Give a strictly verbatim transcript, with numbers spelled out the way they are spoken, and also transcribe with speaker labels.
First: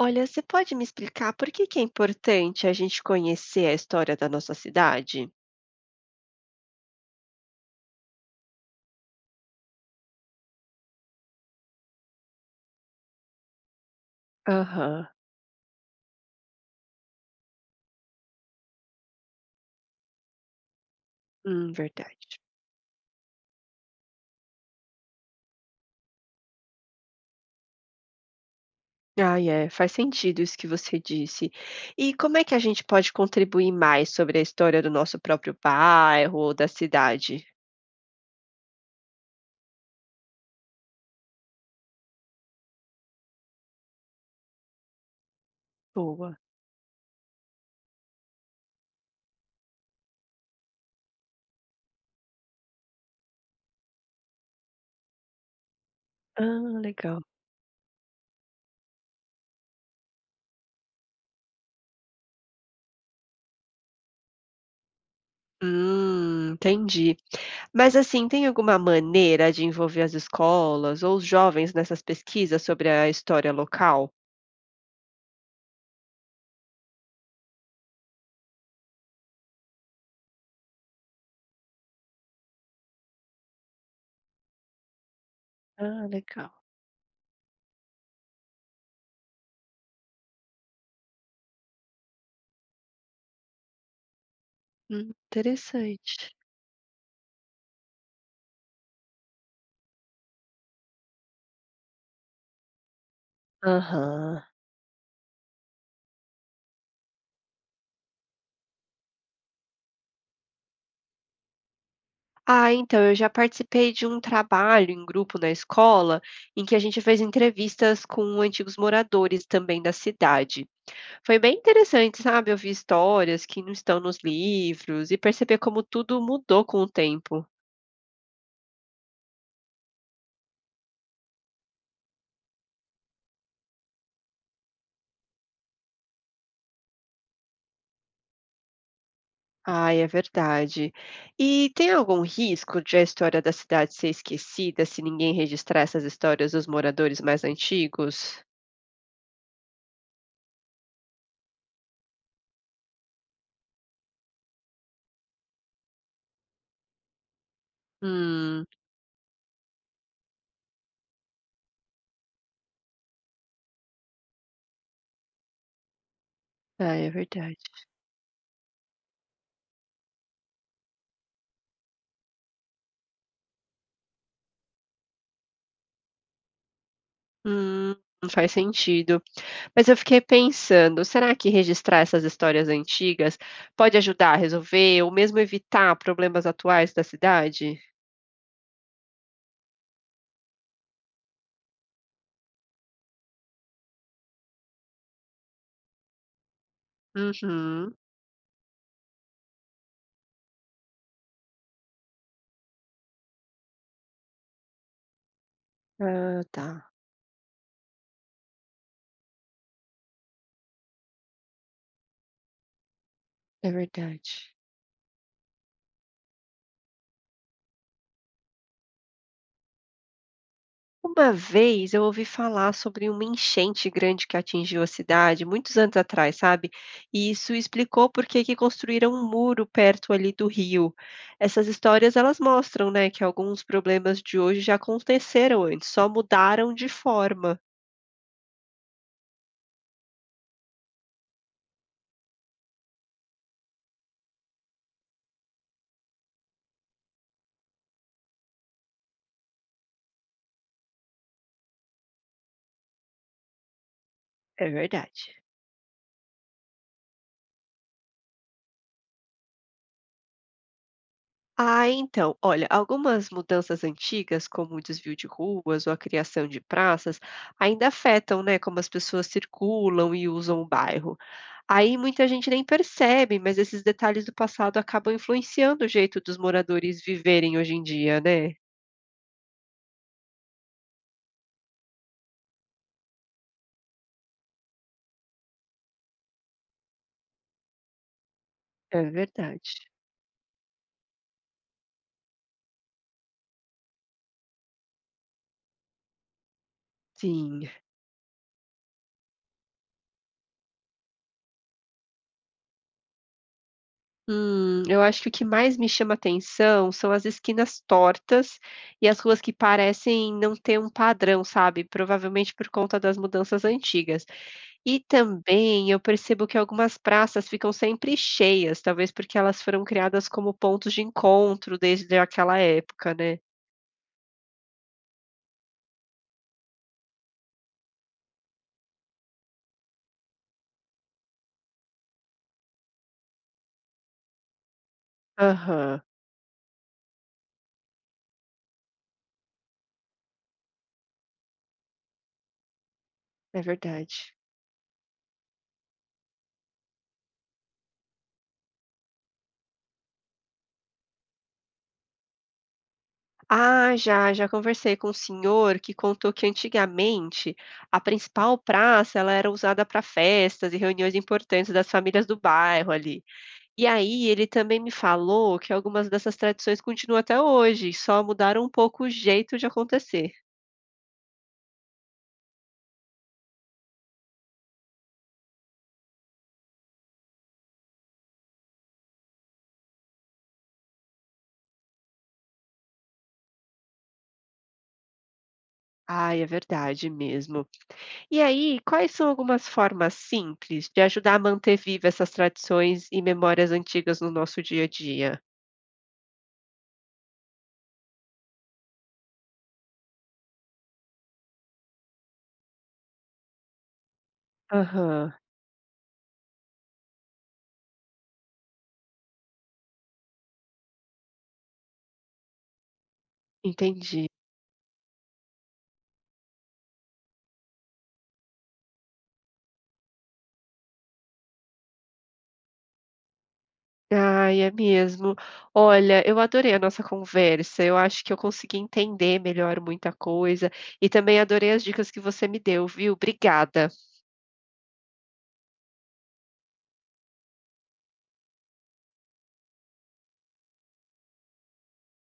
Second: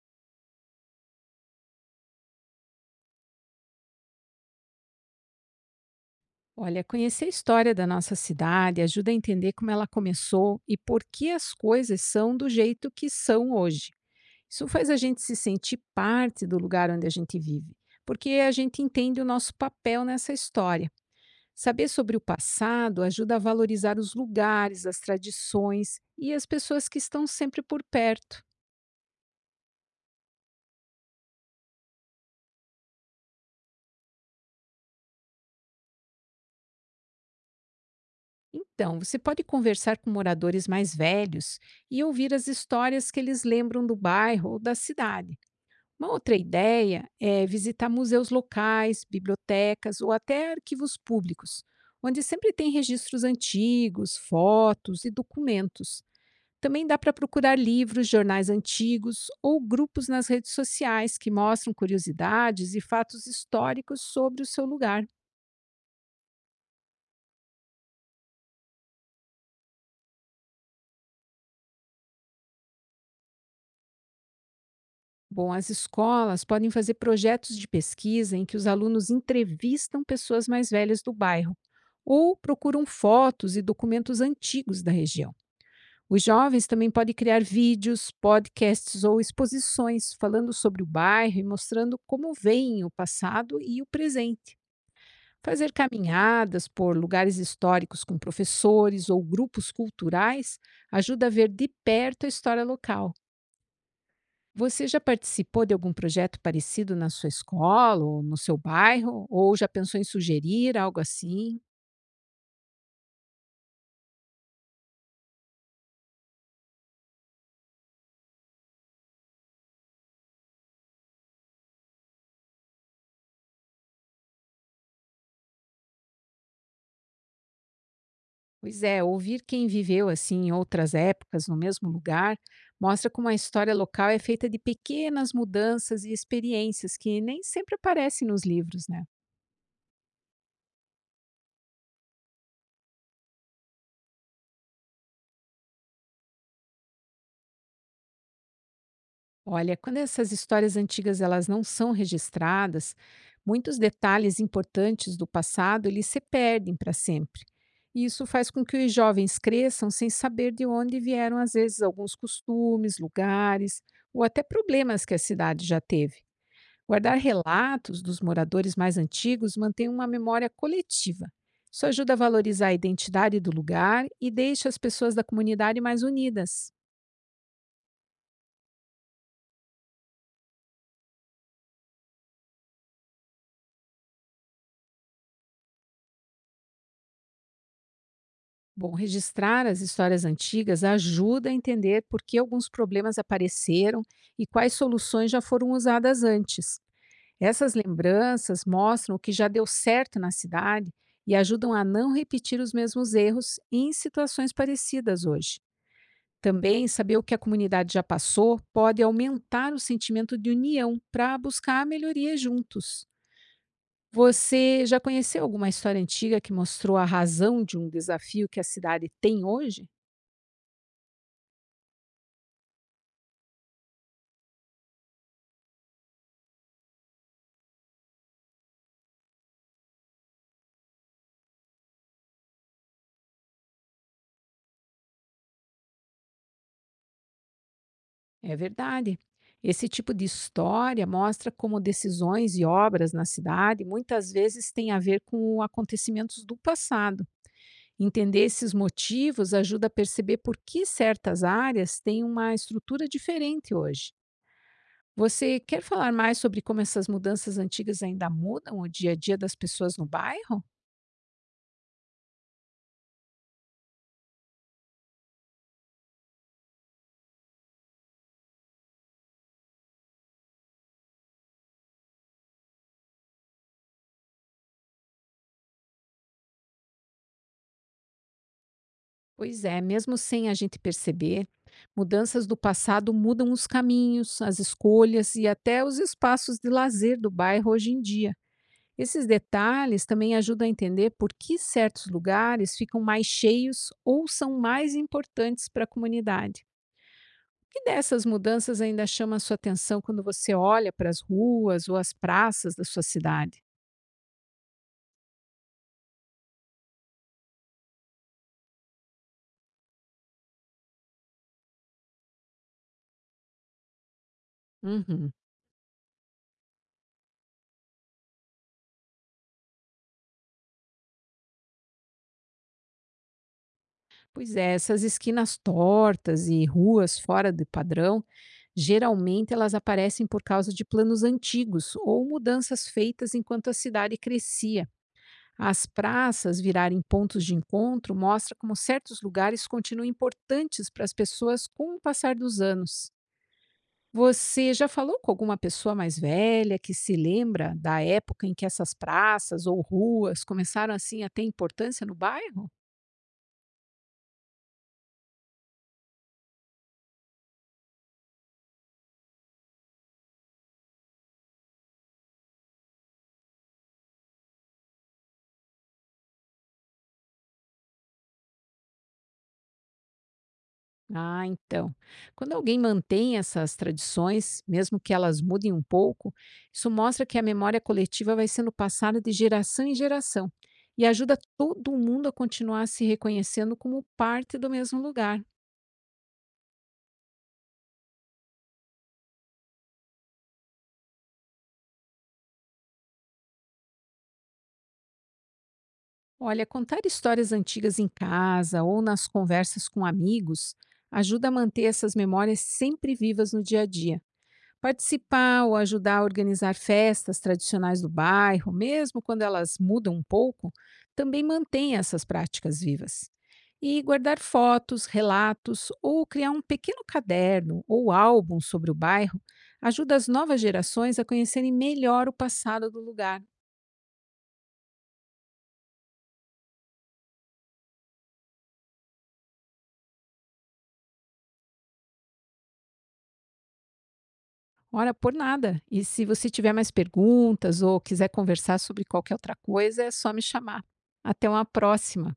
Speaker 1: Olha, você pode me explicar por que que é importante a gente conhecer a história da nossa cidade?
Speaker 2: Olha, conhecer a história da nossa cidade ajuda a entender como ela começou e por que as coisas são do jeito que são hoje. Isso faz a
Speaker 1: Aham,
Speaker 2: gente se sentir parte do lugar onde a gente vive, porque a gente entende o nosso papel nessa história.
Speaker 1: hum,
Speaker 2: Saber sobre
Speaker 1: verdade.
Speaker 2: o passado ajuda a valorizar os lugares, as tradições e as pessoas que estão sempre por perto.
Speaker 1: Ai, é, faz sentido isso que você disse. E como é que a gente pode contribuir mais sobre a história do nosso próprio bairro ou da cidade?
Speaker 2: Então, você pode conversar com moradores mais velhos e ouvir as histórias que eles lembram do bairro ou da cidade. Uma outra
Speaker 1: Boa.
Speaker 2: ideia é visitar museus locais, bibliotecas ou até arquivos públicos, onde sempre tem registros antigos, fotos e documentos.
Speaker 1: Ah,
Speaker 2: Também dá para
Speaker 1: legal.
Speaker 2: procurar livros, jornais antigos ou grupos nas redes sociais que mostram curiosidades e fatos históricos sobre o seu lugar.
Speaker 1: Hum, entendi. Mas assim, tem alguma maneira de envolver as escolas ou os jovens nessas pesquisas sobre a história local?
Speaker 2: Bom, as escolas podem fazer projetos de pesquisa em que os alunos entrevistam pessoas mais velhas do bairro ou procuram fotos e documentos antigos da região.
Speaker 1: Ah,
Speaker 2: Os
Speaker 1: legal.
Speaker 2: jovens também podem criar vídeos, podcasts ou exposições falando sobre o bairro e mostrando como veem o passado e o presente.
Speaker 1: Hum,
Speaker 2: Fazer
Speaker 1: interessante.
Speaker 2: caminhadas por lugares históricos com professores ou grupos culturais ajuda a ver de perto a história local.
Speaker 1: Aham.
Speaker 2: Você já participou de algum projeto parecido na sua escola ou no seu bairro? Ou já pensou em sugerir algo assim?
Speaker 1: Ah, então, eu já participei de um trabalho em grupo na escola, em que a gente fez entrevistas com antigos moradores também da cidade. Foi bem interessante, sabe? Ouvir histórias que não estão nos livros e perceber como tudo mudou com o tempo.
Speaker 2: Pois é, ouvir quem viveu assim em outras épocas no mesmo lugar mostra como a história local é feita de pequenas mudanças e experiências que nem sempre aparecem nos livros, né?
Speaker 1: Ai, é verdade. E tem algum risco de a história da cidade ser esquecida se ninguém registrar essas histórias dos moradores mais antigos?
Speaker 2: Olha, quando essas histórias antigas elas não são registradas, muitos detalhes importantes do passado eles se perdem para sempre. E isso faz com
Speaker 1: Hum,
Speaker 2: que os jovens cresçam sem saber de onde vieram às vezes alguns costumes, lugares ou até problemas que a cidade já teve.
Speaker 1: ah, é
Speaker 2: Guardar
Speaker 1: verdade.
Speaker 2: relatos dos moradores mais antigos mantém uma memória coletiva. Isso ajuda a valorizar a identidade do lugar e deixa as pessoas da comunidade mais unidas.
Speaker 1: Hum, faz sentido. Mas eu fiquei pensando, será que registrar essas histórias antigas pode ajudar a resolver ou mesmo evitar problemas atuais da cidade?
Speaker 2: Bom, registrar as histórias antigas ajuda a entender por que alguns problemas apareceram e quais soluções já foram usadas antes. Essas
Speaker 1: Uhum.
Speaker 2: lembranças mostram o que já deu certo na cidade e ajudam a não repetir os mesmos erros em situações parecidas hoje.
Speaker 1: Ah,
Speaker 2: Também
Speaker 1: tá.
Speaker 2: saber o que a comunidade já passou pode aumentar o sentimento de união para buscar a melhoria juntos.
Speaker 1: É verdade.
Speaker 2: Você já conheceu alguma história antiga que mostrou a razão de um desafio que a cidade tem hoje?
Speaker 1: Uma vez eu ouvi falar sobre uma enchente grande que atingiu a cidade, muitos anos atrás, sabe? E isso explicou por que que construíram um muro perto ali do rio. Essas histórias, elas mostram, né, que alguns problemas de hoje já aconteceram antes, só mudaram de forma.
Speaker 2: É verdade. Esse tipo de história mostra como decisões e obras na cidade muitas vezes têm a ver com acontecimentos do passado. Entender esses motivos ajuda a perceber por que certas áreas têm uma estrutura diferente hoje.
Speaker 1: É verdade.
Speaker 2: Você quer falar mais sobre como essas mudanças antigas ainda mudam o dia a dia das pessoas no bairro?
Speaker 1: Ah, então, olha, algumas mudanças antigas, como o desvio de ruas ou a criação de praças, ainda afetam, né, como as pessoas circulam e usam o bairro. Aí muita gente nem percebe, mas esses detalhes do passado acabam influenciando o jeito dos moradores viverem hoje em dia, né?
Speaker 2: Pois é, mesmo sem a gente perceber, mudanças do passado mudam os caminhos, as escolhas e até os espaços de lazer do bairro hoje em dia.
Speaker 1: É
Speaker 2: Esses
Speaker 1: verdade.
Speaker 2: detalhes também ajudam a entender por que certos lugares ficam mais cheios ou são mais importantes para a comunidade.
Speaker 1: Sim.
Speaker 2: O que dessas mudanças ainda chama a sua atenção quando você olha para as ruas ou as praças da sua cidade?
Speaker 1: Hum, eu acho que o que mais me chama atenção são as esquinas tortas e as ruas que parecem não ter um padrão, sabe? Provavelmente por conta das mudanças antigas. E
Speaker 2: Uhum.
Speaker 1: também eu percebo que algumas praças ficam sempre cheias, talvez porque elas foram criadas como pontos de encontro desde aquela época, né.
Speaker 2: Pois é, essas esquinas tortas e ruas fora do padrão, geralmente elas aparecem por causa de planos antigos ou mudanças feitas enquanto a cidade crescia. As
Speaker 1: Aham,
Speaker 2: praças virarem pontos de encontro mostra como certos lugares continuam importantes para as pessoas com o passar dos anos.
Speaker 1: é verdade.
Speaker 2: Você já falou com alguma pessoa mais velha que se lembra da época em que essas praças ou ruas começaram assim a ter importância no bairro?
Speaker 1: Ah, já, já conversei com um senhor que contou que antigamente a principal praça ela era usada para festas e reuniões importantes das famílias do bairro ali. E aí ele também me falou que algumas dessas tradições continuam até hoje, só mudaram um pouco o jeito de acontecer.
Speaker 2: Ah, então. Quando alguém mantém essas tradições, mesmo que elas mudem um pouco, isso mostra que a memória coletiva vai sendo passada de geração em geração e ajuda todo mundo a continuar se reconhecendo como parte do mesmo lugar.
Speaker 1: Ai, é verdade mesmo. E aí, quais são algumas formas simples de ajudar a manter viva essas tradições e memórias antigas no nosso dia a dia?
Speaker 2: Olha, contar histórias antigas em casa ou nas conversas com amigos ajuda a manter essas memórias sempre vivas no dia a dia.
Speaker 1: Aham,
Speaker 2: Participar ou ajudar a organizar festas tradicionais do bairro, mesmo quando elas mudam um pouco, também mantém essas práticas vivas. E
Speaker 1: entendi.
Speaker 2: guardar fotos, relatos ou criar um pequeno caderno ou álbum sobre o bairro ajuda as novas gerações a conhecerem melhor o passado do lugar.
Speaker 1: Ai, é mesmo. Olha, eu adorei a nossa conversa. Eu acho que eu consegui entender melhor muita coisa e também adorei as dicas que você me deu, viu? Obrigada.
Speaker 2: Ora, por nada. E se você tiver mais perguntas ou quiser conversar sobre qualquer outra coisa, é só me chamar. Até uma próxima!